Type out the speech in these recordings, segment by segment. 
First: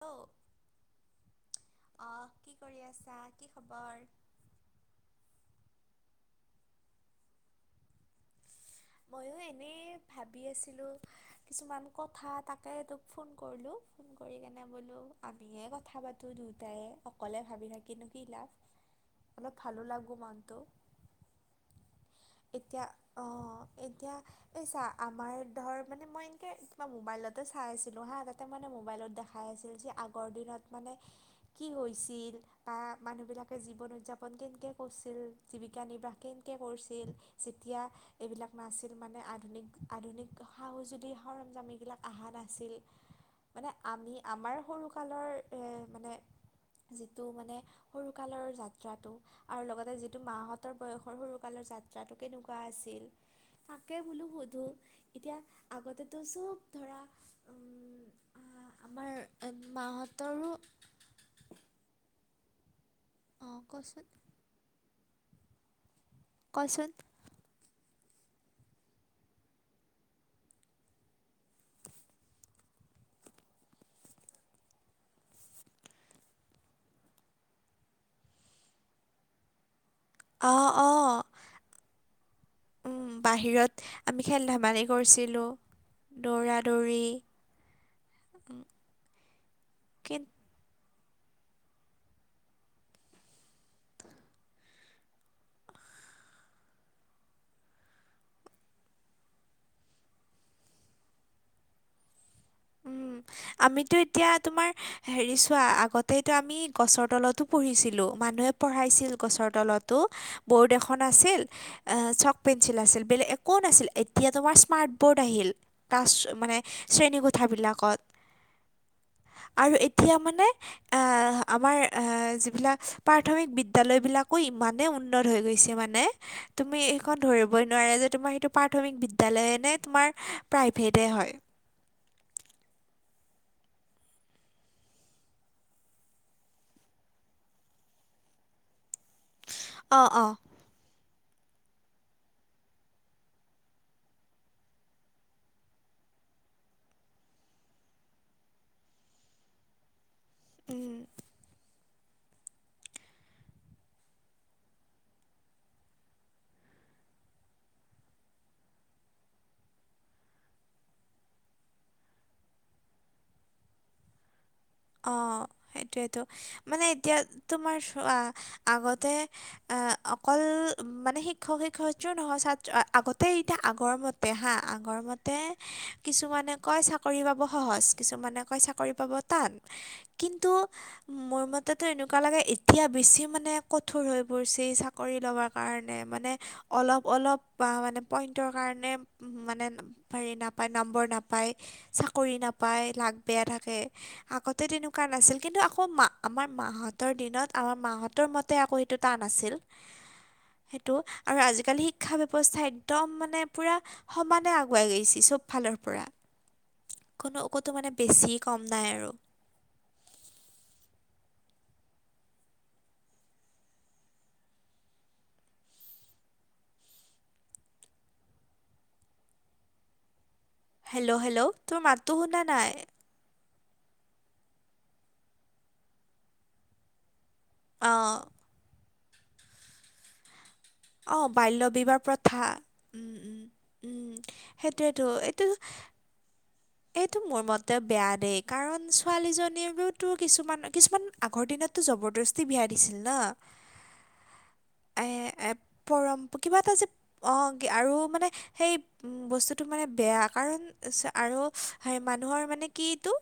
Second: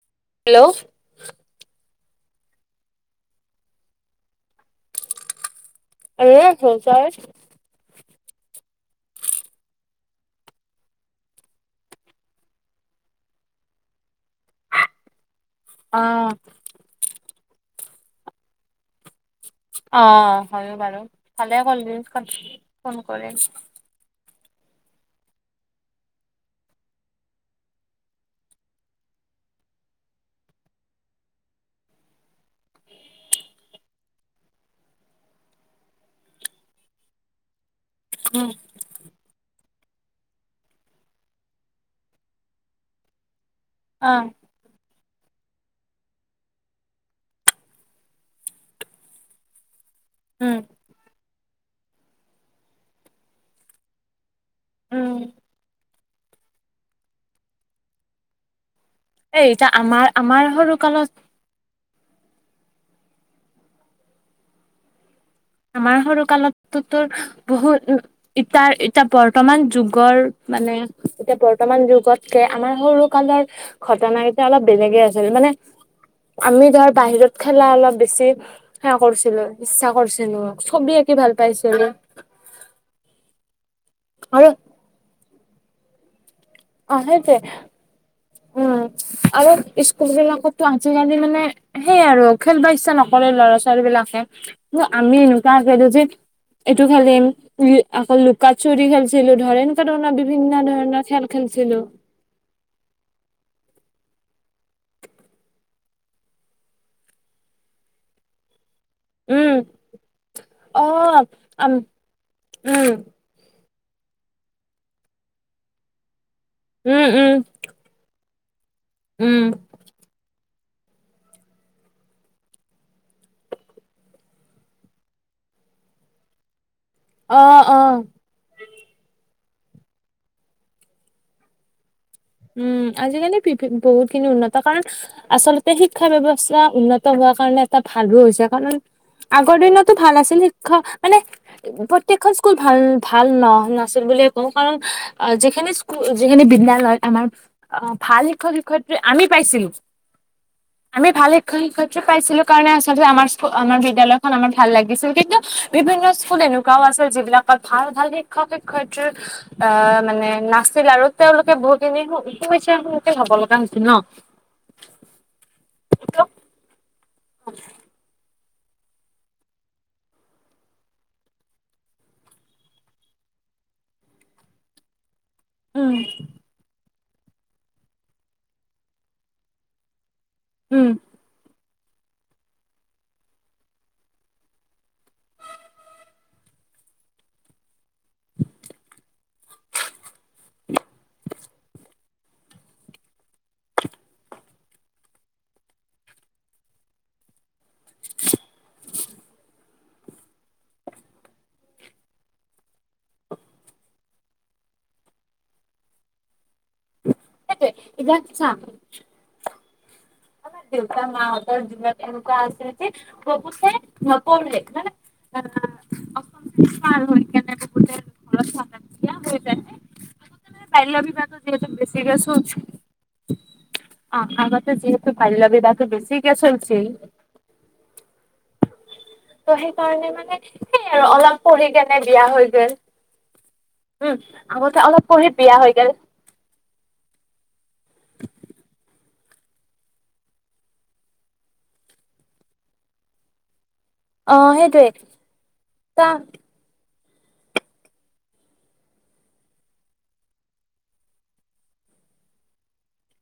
Hello hello অ' কি কৰি আছা, কি খবৰ? ভালে আছো, তই? ময়ো এনেই ভাবি আছিলোঁ কিছুমান কথা তাকে তোক ফোন কৰিলো ফোন কৰি কেনে বোলো আমিয়ে ক কথা পাতো দুয়টাইে অকলে ভাবি থাকিনো কি লাভ। অলপ ভালো লাগব অ' মনটো হয় বাৰু ভালে কৰলি এতিয়া ফোন কৰি। অঁ এতিয়া এই চা আমাৰ ধৰ মানে মই এনেকৈ কিবা মোবাইলতে চাই আছিলোঁ হাঁ তাতে ত মানে মোবাইলত দেখাই আছিল যে আগৰ দিনত মানে কি হৈছিল। বা মানুহবিলাকে জীৱন উদযাপন কেনেকৈ কৰিছিল, জীৱিকা নিৰ্বাহ কেনেকৈ কৰিছিল। যেতিয়া উম এইবিলাক নাছিল মানে আধুনিক আধুনিক সাহু যদি সৰঞ্জামীবিলাক অহা নাছিল। মানে অ আমি আমাৰ সৰু কালৰ মানে যিটো মানে সৰুকালৰ যাত্ৰাটো আৰু লগতে যিটো উম মাহঁতৰ বয়সৰ সৰুকালৰ যাত্ৰা যাটো কেনেকুৱা আছিল তাকে বোলো সোধো উম এতিয়া আগতেতো চব ধৰা এই আমাৰ এতিয়া আমাৰ আমাৰ মাহঁতৰো সৰু কালত অ', কচোন আমাৰ সৰু কচোন কালততোৰ বহুত উ ইতাৰ এতিয়া বৰ্তমান যুগৰ মানে এতিয়া বৰ্তমান যুগতকে আমাৰ সৰু কালৰ ঘটনা কেইটা অলপ বেলেগে আছিল মানে আমি ধৰ বাহিৰত খেলা অলপ বেছি সেৱ কৰিছিলো ইচ্ছা কৰিছিলো অঁ তে ছবি অঁ আঁকি ভাল পাইছিলোঁ। উম বাহিৰত আমি আৰু খেল ধেমালি কৰিছিলোঁ দৌৰাত আহতে [unintelligible] আ [unintelligible] আৰু স্কুল বিলাকতো আজিকালি মানে সেইয় আৰু খেলবা ইচ্ছা নকৰে ল'ৰা ছোৱালী ছোৱালীবিলাকে কিন্ত আমি এনেকুৱা [unintelligible] যে এইটো খেলিম [unintelligible] আকৌ লুকা চুৰি খেলছিলো ধৰ এনেকুৱা ধৰণৰ বিভিন্ন ধৰণৰ খেল খেলছিলো। উম। আমিতো এতিয়া তোমাৰ হেৰি চোৱা আগতেতো আমি গছৰ তলতো পঢ়িছিলোঁ মানুহে পঢ়াইছিল গছৰ উম তলতো ব'ৰ্ড অ এখন আছিল উম এ চক পেঞ্চিল উম আছিল বেলেগ একো কোন আছিল এতিয়া তোমাৰ স্মাৰ্ট বৰ্ড আহিল ক্লাছ মানে উম শ্ৰেণী কো উম বিলাকত উম আৰু এতিয়া মানে এ আমাৰ এ যিবিলাক প্ৰাথমিক বিদ্যালয়বিলাকো ইমানেই উন্নত হৈ গৈছে মানে তুমি এখন অ ধৰিবই অ নোৱাৰে যে তোমাৰ সেইটো প্ৰাথমিক বিদ্যালয়ে নে তোমাৰ প্ৰাইভেটেই হয় উম আজিকালি বিভি বহুতখিনি উন্নত কাৰণ আচলতে শিক্ষা ব্যৱস্থা উন্নত হোৱাৰ কাৰণে এটা ভালো হৈছে কাৰণ আগৰ দিনতো অঁ ভাল অঁ আছিল শিক্ষা মানে প্ৰত্যেকখন স্কুল ভাল ভাল ন নাছিল বুলিয়ে কওঁ কাৰণ অ', যিখিনি স্কুল যিখিনি বিদ্যালয় আমাৰ অ', ভাল শিক্ষক শিক্ষয়িত্ৰী আমি পাইছিলো উম, আমি ভাল শিক্ষক শিক্ষয়িত্ৰী পাইছিলো কাৰণে আচলতে আমাৰ স্কুল আমাৰ বিদ্যালয়খন আমাৰ ভাল লাগিছিল কিন্তু বিভিন্ন স্কুল এনেকু গাওঁ আছে যিবিলাকত ভাল, ভাল শিক্ষক শিক্ষয়িত্ৰী আএ মানে নাছিল আৰু তেওঁলোকে বহুতখিনি সমস্যা সন্মুখীন হ'ব লগা হৈছিল ন। অ', সেইটোৱেতো মানে এতিয়া তোমাৰ চোৱা আগতে আহ অকল মানে শিক্ষক শিক্ষয়িত্ৰীও নহয় ছাত্ৰ আগতে এতিয়া আগৰ মত পেহা আগৰমত তে উম কিছুমানে কয় চাকৰি পাব সহজ কিছুমানে কয় চাকৰি পাব টান। কিন্তু উম মোৰ মতেতো এনেকুৱা লাগে এতিয়া বেছি মানে কঠোৰ হৈ পৰিছে এই চাকৰি ল'বৰ কাৰণে মানে অলপ অলপ বা মানে পইণ্টৰ কাৰণে মানে হেৰি নাপায় নম্বৰ নাপায় চাকৰি নাপ প্ৰায় লাগ বেয়া থাকে আগতে তেনেকুৱা নাছিল কিন্তু আকৌ মা আমাৰ মাহঁতৰ দিনত আমাৰ মাহঁতৰ মতে আকৌ সেইটো টান নাছিল। সেইটো আৰু আজিকালি শিক্ষা ব্যৱস্থা একদম মানে পুৰা সমানে আগুৱাই গৈছি চব ফালৰ পৰা। কোনো সেইটোৱে কতো মানে এতিয়া বেছি চা কম নাই আৰু। আমাৰ দেউতা-মাহতঁৰ দিনত এনেকুৱা আছিলে যে ববুচে নপঢ়িলে নে [unintelligible] অ [inaudible] ভাল হৈ কেনে বুতে ঘ ভালিয় হৈ যনে [inaudible] [inaudible] হেল্ল' হেল্ল' তোৰ মাতটো শুনা নাই অ আগতে যিহেতু পাল [unintelligible] লাগ তো বেছি কে চলছিল অ, ত সেইকাৰণে মানে সেই আৰু অ', অলপ বাল্য পঢ়ি বিবাহ কেনে বিয়া প্ৰথা হৈ গেল উম, উম। উম আগতে সেইটোৱেতো অলপ পঢ়ি এইটো বিয়া হৈ গেল, এইটো মোৰ মতে বেয়া দেই কাৰণ ছো ছোৱালীজনীলৈওতো কিছুমান কিছুমান আগৰ দিনততো জবৰদস্তি বিয়া দিছিল ন অ সেইটোয়ে এ এ ত পৰম কিবা এটা যে অ, কি আৰু মানে সেই বস্তুটো মানে বেয়া কাৰণ [inaudible] আৰু হয় মানুহৰ মানে কি এইটো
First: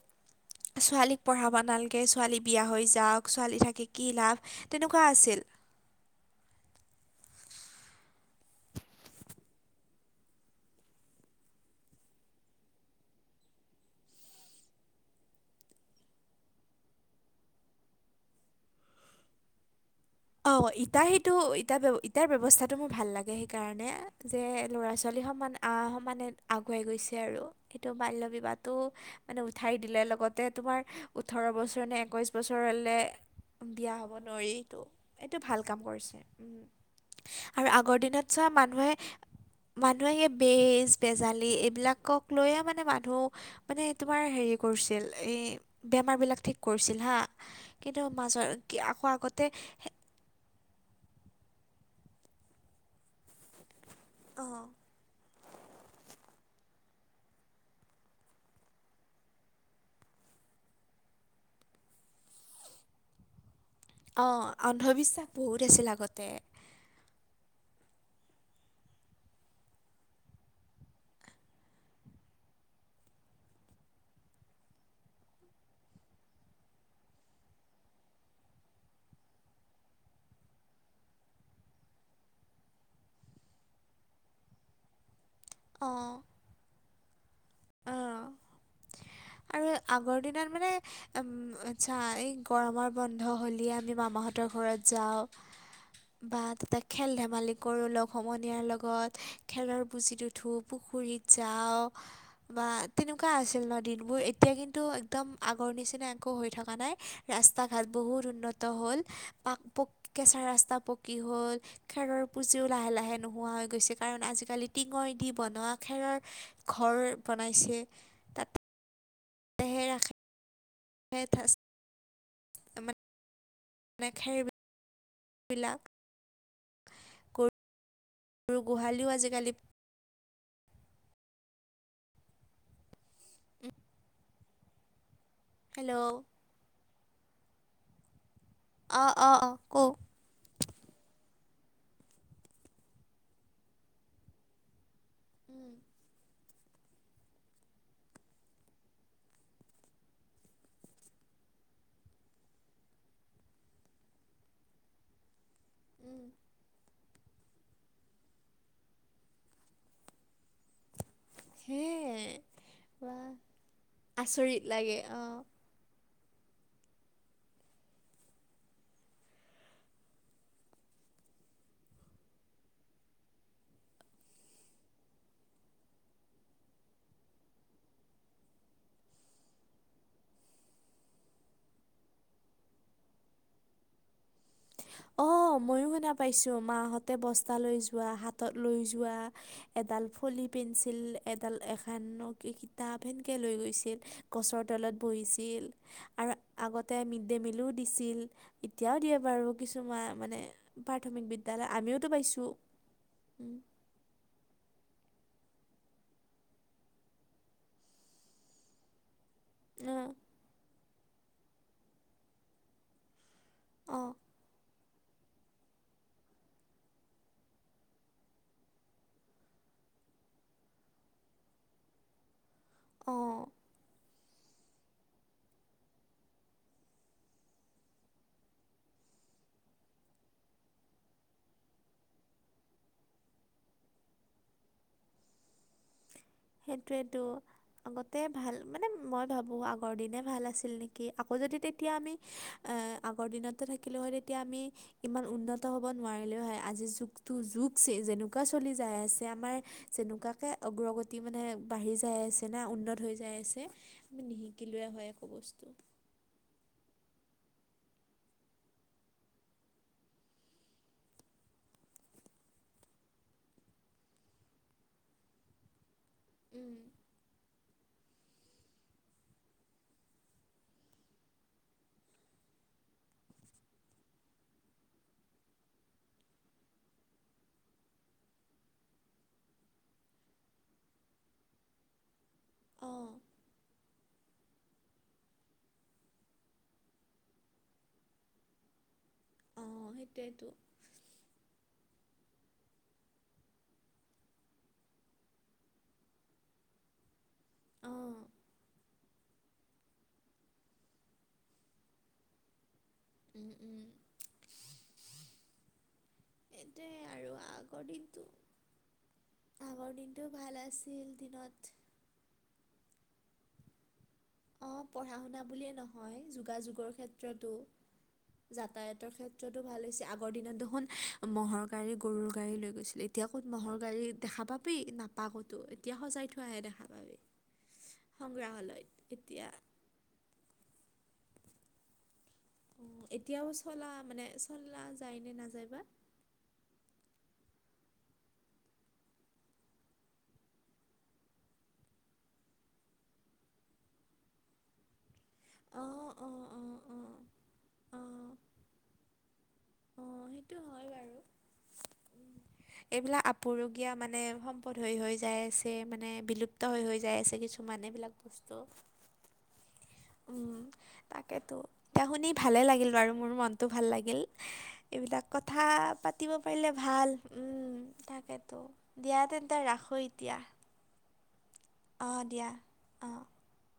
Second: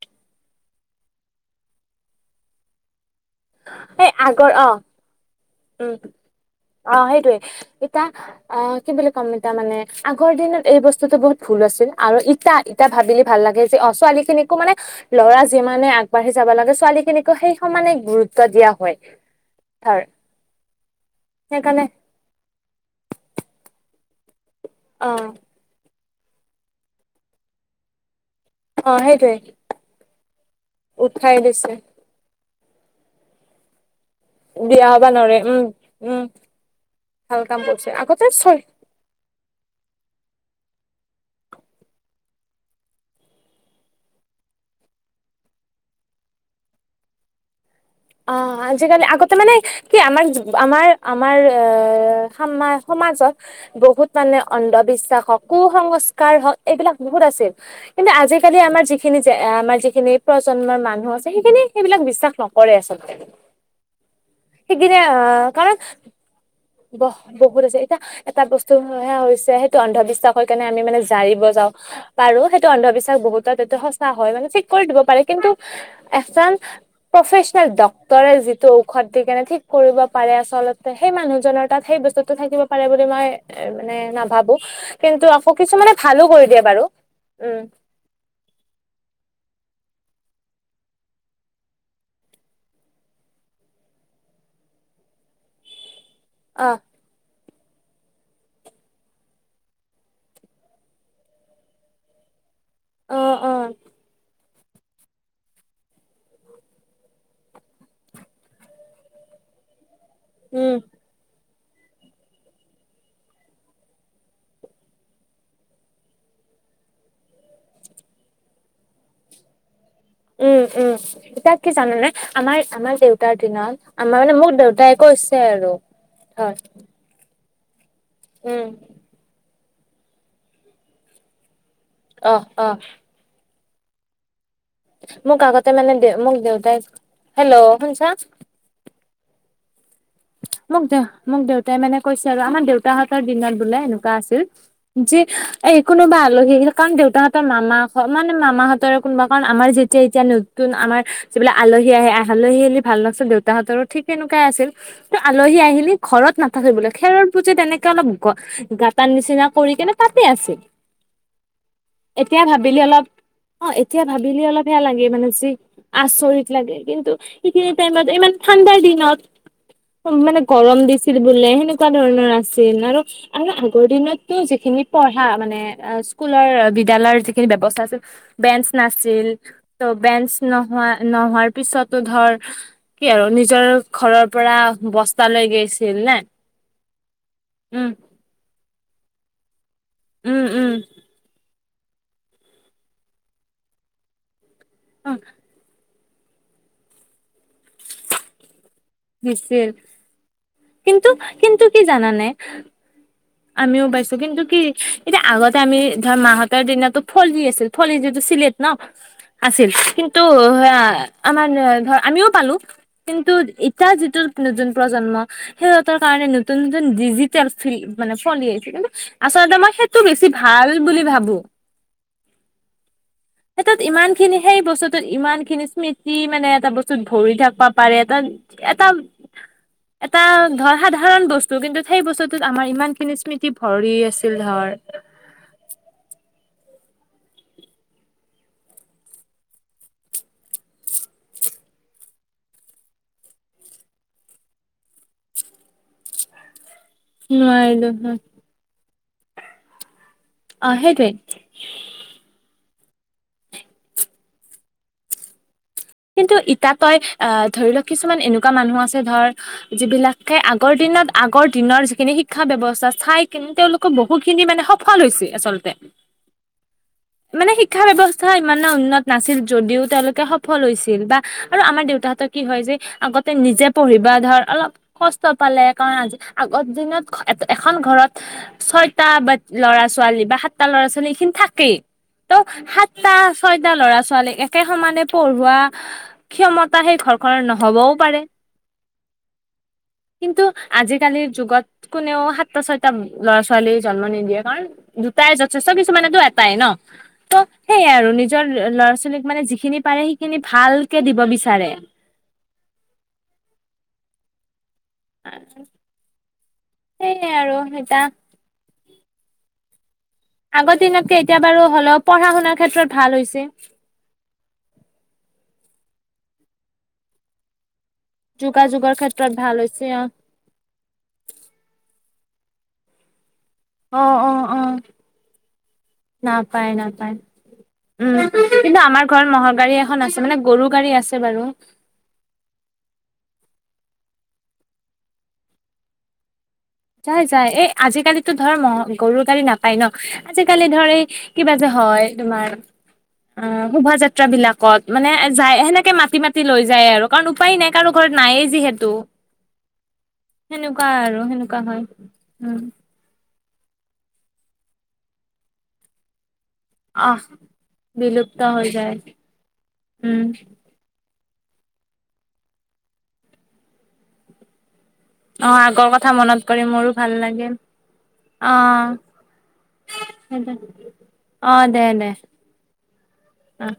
ছোৱালীক পঢ়াবা নালাগে ছোৱালী বিয়া হৈ যাওক, ছোৱালী থাকি সেই কি লাভ, আগৰ অ তেনেকুৱা আছিল। উম অ', সেইটোৱে এতিয়া অ', কি বুলি ক'ম এতা মানে, আগৰ দিনত এই বস্তুতটো বহুত ভুল আছিল আৰু এটা ইতটা ভাবিলে ভাল লাগে যে অ', ছোৱালীখিনিকো মানে ল'ৰা যিমানে আগবাঢ়ি যাব লাগে ছোৱালীখিনিকো সেই সমানে গুৰুত্ব দিয়া হয়, তাৰ অ', ইতাৰ সেইটো ইাৰ ইটাৰ ব্যৱস্থাটো মোৰ ভাল লাগে সেইকাৰণে। যে ল'ৰা অ ছোৱালী সমান সমানে আগুৱাই গৈছে আৰু এইটো বাল্য বিবাহ তো অ সেইটোৱে মানে উঠাই দিলে লগতে তোমাৰ উৎসাহ ওঠৰ দিছে বছৰ নে একৈছ বছৰলে বিয়া হ'ব নোৱাৰিটো। বিয়া হবা এইটো নৰে উম ভাল কাম কৰিছে। উম ভাল কাম আৰু কৰিছে আগৰ আগতে দিনত চোৱা ছয় মানুহে মানুহে এই বেজ বেজালী এইবিলাকক লৈয়ে মানে মানুহ মানে তোমাৰ হেৰি কৰিছিল এই বেমাৰবিলাক ঠিক কৰিছিল হা কিন্তু মাজৰ অ', কি আজিকালি আকৌ আগতে মানে কি আমাৰ আমাৰ আমাৰ এ সমা সমাজত বহুত মানে অঁ অন্ধবিশ্বাসক কু সংস্কাৰ হওঁক এইবিলাক বহুত আছিল কিন্তু আজিকালি আমাৰ যিখিনি আমাৰ যিখিনি প্ৰজন্মৰ মানুহ আছে সেইখিনি সেইবিলাক বিশ্বাস নক কৰে আছলতে। অ', অন্ধবিশ্বাস বহুত কাৰণ আছিল আগতে। বহ বহুত আছে এতিয়া এটা বস্তু সেয়া হৈছে সেইটো অন্ধবিশ্বাসৰ কাৰণে আমি মানে জাৰিব যাওঁ পাৰো সেইটো অন্ধবিশ্বাস বহুতত সঁচা হয় মানে ঠিক কৰি দিব পাৰে কিন্তু এচাম প্ৰফেচনেল ডক্তৰে যিটো ঔষধ দি কেনে ঠিক কৰিব পাৰে আচলতে সেই মানুহ জনৰ তাত সেই বস্তুটো থাকিব পাৰে বুলি মই এ মানে নাভাবো কিন্তু আকৌ কিছুমানে ভালো কৰি দিয়ে বাৰু, উম। অ', আৰু আগৰ দিনত মানে উম আচ্ছা এই গৰমৰ বন্ধ হ'লিয় আমি মামাহঁতৰ ঘৰত যাওঁ। বাদ অ তক খেল ধেমালি কৰোঁ লগ সমনীয়াৰ লগত খেলৰ বুছিত উঠো, পুখুৰীত যাওঁ বা অ তেনেকুৱা অ আছিল ন' দিনবোৰ এতিয়া কিন্তু একদম আগৰ নিচিনা আকৌ হৈ থকা নাই ৰাস্তা ঘাট বহুত উন্নত হ'ল পাক কেঁচা উম ৰাস্তা পকী হ'ল খেৰৰ পুঁজিও লাহে লাহে নোহোৱা হৈ গৈছে কাৰণ আজিকালি টিঙৰ দি বনোৱা খেৰৰ ঘৰ বনাইছে। [inaudible] ৰাখে উম উম, ঠাচ- তাক কি জানানে আমাৰ আমাৰ দেউতাৰ দিনত আমাৰ মানে মোৰ দেউতাই কৈছে আৰু, খেৰবিলাক হয় গৰু উম গোহালিও আজিকালি অহ অ'। উম। মোক আগতে মানে হেল্ল' দে মোক দেউতাই, হেল্ল' শুনছা? অ', অ', অ', কওক। মোক দে মোক দেউতাই মানে কৈছে আৰু আমাৰ দেউতাহঁতৰ দিনত বোলে এনেকুৱা আছিল। যি এ উম কোনোবা আলহি আহিলে কাৰণ দেউতাহঁতৰ মামা মানে মামাহঁতৰ কোনোবা কাৰণ আমাৰ যেতিয়া এতিয়া নতুন আমাৰ যিবিলাক আলহী আহে আলহী আহিলে ভাল লকচোন দেউতাহঁতৰো ঠিক তেনেকুৱাই আছিল। টো আলহী আহিলি উম ঘৰত নাথাকে বোলে। খেৰৰ পুঁজি তেনেকে অলপ গ-গাঁতাৰ নিচিনা কৰি কেনে তাতে আছিল। [inaudible] সেয়ে এতিয়া ভাবিলি অলপ বা অ', এতিয়া ভাবিলি আচৰিত অলপ সেয়া লাগে মানে অঁ যি আচৰিত লাগে কিন্তু সেইখিনি টাইমত ইমান ঠাণ্ডাৰ দিনত। মানে গৰম দিছিল বোলে সেনেকুৱা ধৰণৰ আছিল আৰু আৰু আগৰ দিনতো যিখিনি পঢ়া মানে স্কুলৰ বিদ্যালয় জিখিনি ব্যৱস্থা আছিল। বেঞ্চ নাছিল ত' বেঞ্চ নহোৱা-নহোৱাৰ পিছতো ধৰ কি আৰু নিজৰ ঘৰৰ পৰা বস্তা লৈ অ' ময়ো গৈছিল শুনা নে পাইছো মাহঁতে বস্তা লৈ উম যোৱা হাত তত লৈ যোৱা, এডাল উম ফুলি উম পিনচিল এডাল এস ধক কিতাপ সেনকৈ লৈ গৈছিল গছৰ তলত অ বহিছিল। আৰু আগতে মিড ডে মিলো দিছিল, এতিয়াও দি বাৰু দিছিল কিছুমান মানে কিন্তু প্ৰাথমিক কিন্তু বিদ্যালয় কি আমিওতো জানানে পাইছোঁ। উম, আমিও পাইছো কিন্তু কি এতিয়া আগতে আমি ধৰ মাহতৰ দিনো ফলি আছিল ফলি যিটো চছিলেট ন'। [unintelligible] আছিল অ', কিন্তু আমাৰ ধৰ আমিও পালো, কিন্তু এতিয়া অ', যিটো নতুন প্ৰজন্ম সিহঁতৰ কাৰণে নতুন নতুন ডিজিটেল ফিল মানে ফলি আহিছে কিন্তু আচলতে মই সেইটো বেছি ভাল বুলি ভাবো। অ'। হেটোত ইমান খিনি সেই বস্তুত ইমান খিনি স্মৃতি মানে এটা বস্তুত ভৰি থাকিবা পাৰে এটা এটা এটা ধৰ সাধাৰণ বস্তু কিন্তু সেই বস্তুটোত আমাৰ ইমান খিনি স্মৃতি ভৰি আছিল ধৰ। সেইটোৱেতো। আগতে ভাল মানে মই ভাবোঁ আগৰ দিনে ভাল আছিল নেকি, আকৌ যদি তেতিয়া আমি আগৰ দিনতে থাকিলেও হয় তেতিয়া আমি ইমান উন্নত হ'ব নোৱাৰিলেও হয় আজিৰ যুগ টো যুগ নোৱাৰিলো হয় যেনেকুৱা চলি যাই আছে আমাৰ তেনেকুৱাকে অ অগ্ৰগতি সেইটোৱে মানে বাঢ়ি যায় আছে না উন্নত হৈ যাই আছে, আমি নিশিকিলে হয় একো বস্তু। কিন্তু ইতাত তই আহ ধৰি লওক কিছুমান এনেকুৱা মানুহ আছে ধৰ যিবিলাকে আগৰ দিনত আগৰ দিনৰ যিখিনি শিক্ষা ব্যৱস্থা চাই কি তেওঁলোক কো বহুখিনি মানে সফল হৈছে আচলতে। উম, মানে শিক্ষা ব্যৱস্থা ইমানে উন্নত নাছিল যদিও তেওঁলোকে স স হৈছিল বা আৰু আমাৰ দেউতাহঁৰ কি হয় যে আগতে নিজে পঢ়িব ধৰ অলপ কষ্ট পালে কাৰণ আজি আগৰ দিনত এ-এখন ঘৰত ছয়টা বা ল'ৰা ছোৱালী বা সাতটা ল'ৰা ছোৱালী এইখিনি থাকেই। ত' অঁ সাতটা ছয়টা ল'ৰা ছোৱালীক একে সমানে পঢ়োৱা ক্ষমতা সেই ঘৰখনৰ নহবও পাৰে। অঁ কিন্তু সেইটোৱেতো আজিকালিৰ যুগত কোনেও সাতটা ছয়টা ল'ৰা ছোৱালীয়ে জন্ম নিদিয়ে কাৰণ দুটাই যথেষ্ট কিছুমানে দু এটাই ন'। ত' সেইয়াই আৰু অঁ নিজৰ ল'ৰা ছোৱালীক মানে যিখিনি পাৰে সেইখিনি ভালকে দিব বিচাৰে। উম উম। [unintelligible] এতে সেইয়াই আৰু আগৰ এতিয়া দিনটো। আগৰ দিনটো ভাল আগৰ দিনতকে আছিল এতিয়া বাৰু দিনত। হ'লেও পঢ়া শুনাৰ ক্ষেত্ৰত ভাল হৈছে। অ পঢ়া শুনা বুলিয়ে নহয় যোগাযোগৰ ক্ষেত্ৰতো। যোগাযোগৰ যাতায়াতৰ ক্ষেত্ৰত ক্ষেত্ৰতো ভাল অ হৈছে আগৰ দিনত দেখোন মহ'ৰ গাড়ী গৰুৰ গাড়ী লৈ গৈছিলে। এতিয়া ক'ত ম'হৰ গাড়ী অ' অ' দেখা পাবি অ' নাপা ক'তো এতিয়া সজাই থোৱাহে নাপায় দেখা নাপায় পাবি। উম কিন্তু সংগ্ৰাহালয়। আমাৰ ঘৰত ম'হৰ গাড়ী এখন আছে মানে গৰু গাড়ী আছে বাৰু। এতিয়াও চলা মানে চলা যায় নে নাযায় বা। যায় যায় এই আজিকালিতো ধৰ ম'হ গৰু গাড়ী নাপায় নহ আজিকালি ধৰ এই। কিবা যে হয় তোমাৰ অ শোভাযাত্ৰ ত্ৰা বিলাকত মানে যায় সেনেকে অঁ মাতি অঁ মাতি লৈ অঁ যায় আৰু। অঁ কাৰণ উপায় নাই কাৰো ঘৰত অঁ নাইয়ে যিহেতু অঁ সেইটো সেনেকুৱা হয় বাৰু আৰু সেনেক হয় উম। এইবিলাক আপুৰুগীয়া মানে সম্পদ হৈ হৈ যায় আছে মানে বিলুপ প্ত হৈ হৈ যায় আহ আছে কিছুমান এইবিলাক বিলুপ্ত বস্তু। হৈ যায় উম তাকেতো এতিয়া শুনি ভালেই লাগিল বাৰু মোৰ মনটো ভাল লাগিল। এইবিলাক অ কথা আগৰ কথা পাতিব মনত কৰি পাৰিলে মোৰো ভাল লাগিল উম অ তাকেটো দিয়া তেন্তে ৰাখোঁ। [unintelligible] [unintelligible] অ। দে দে অ দিয়া অ। অ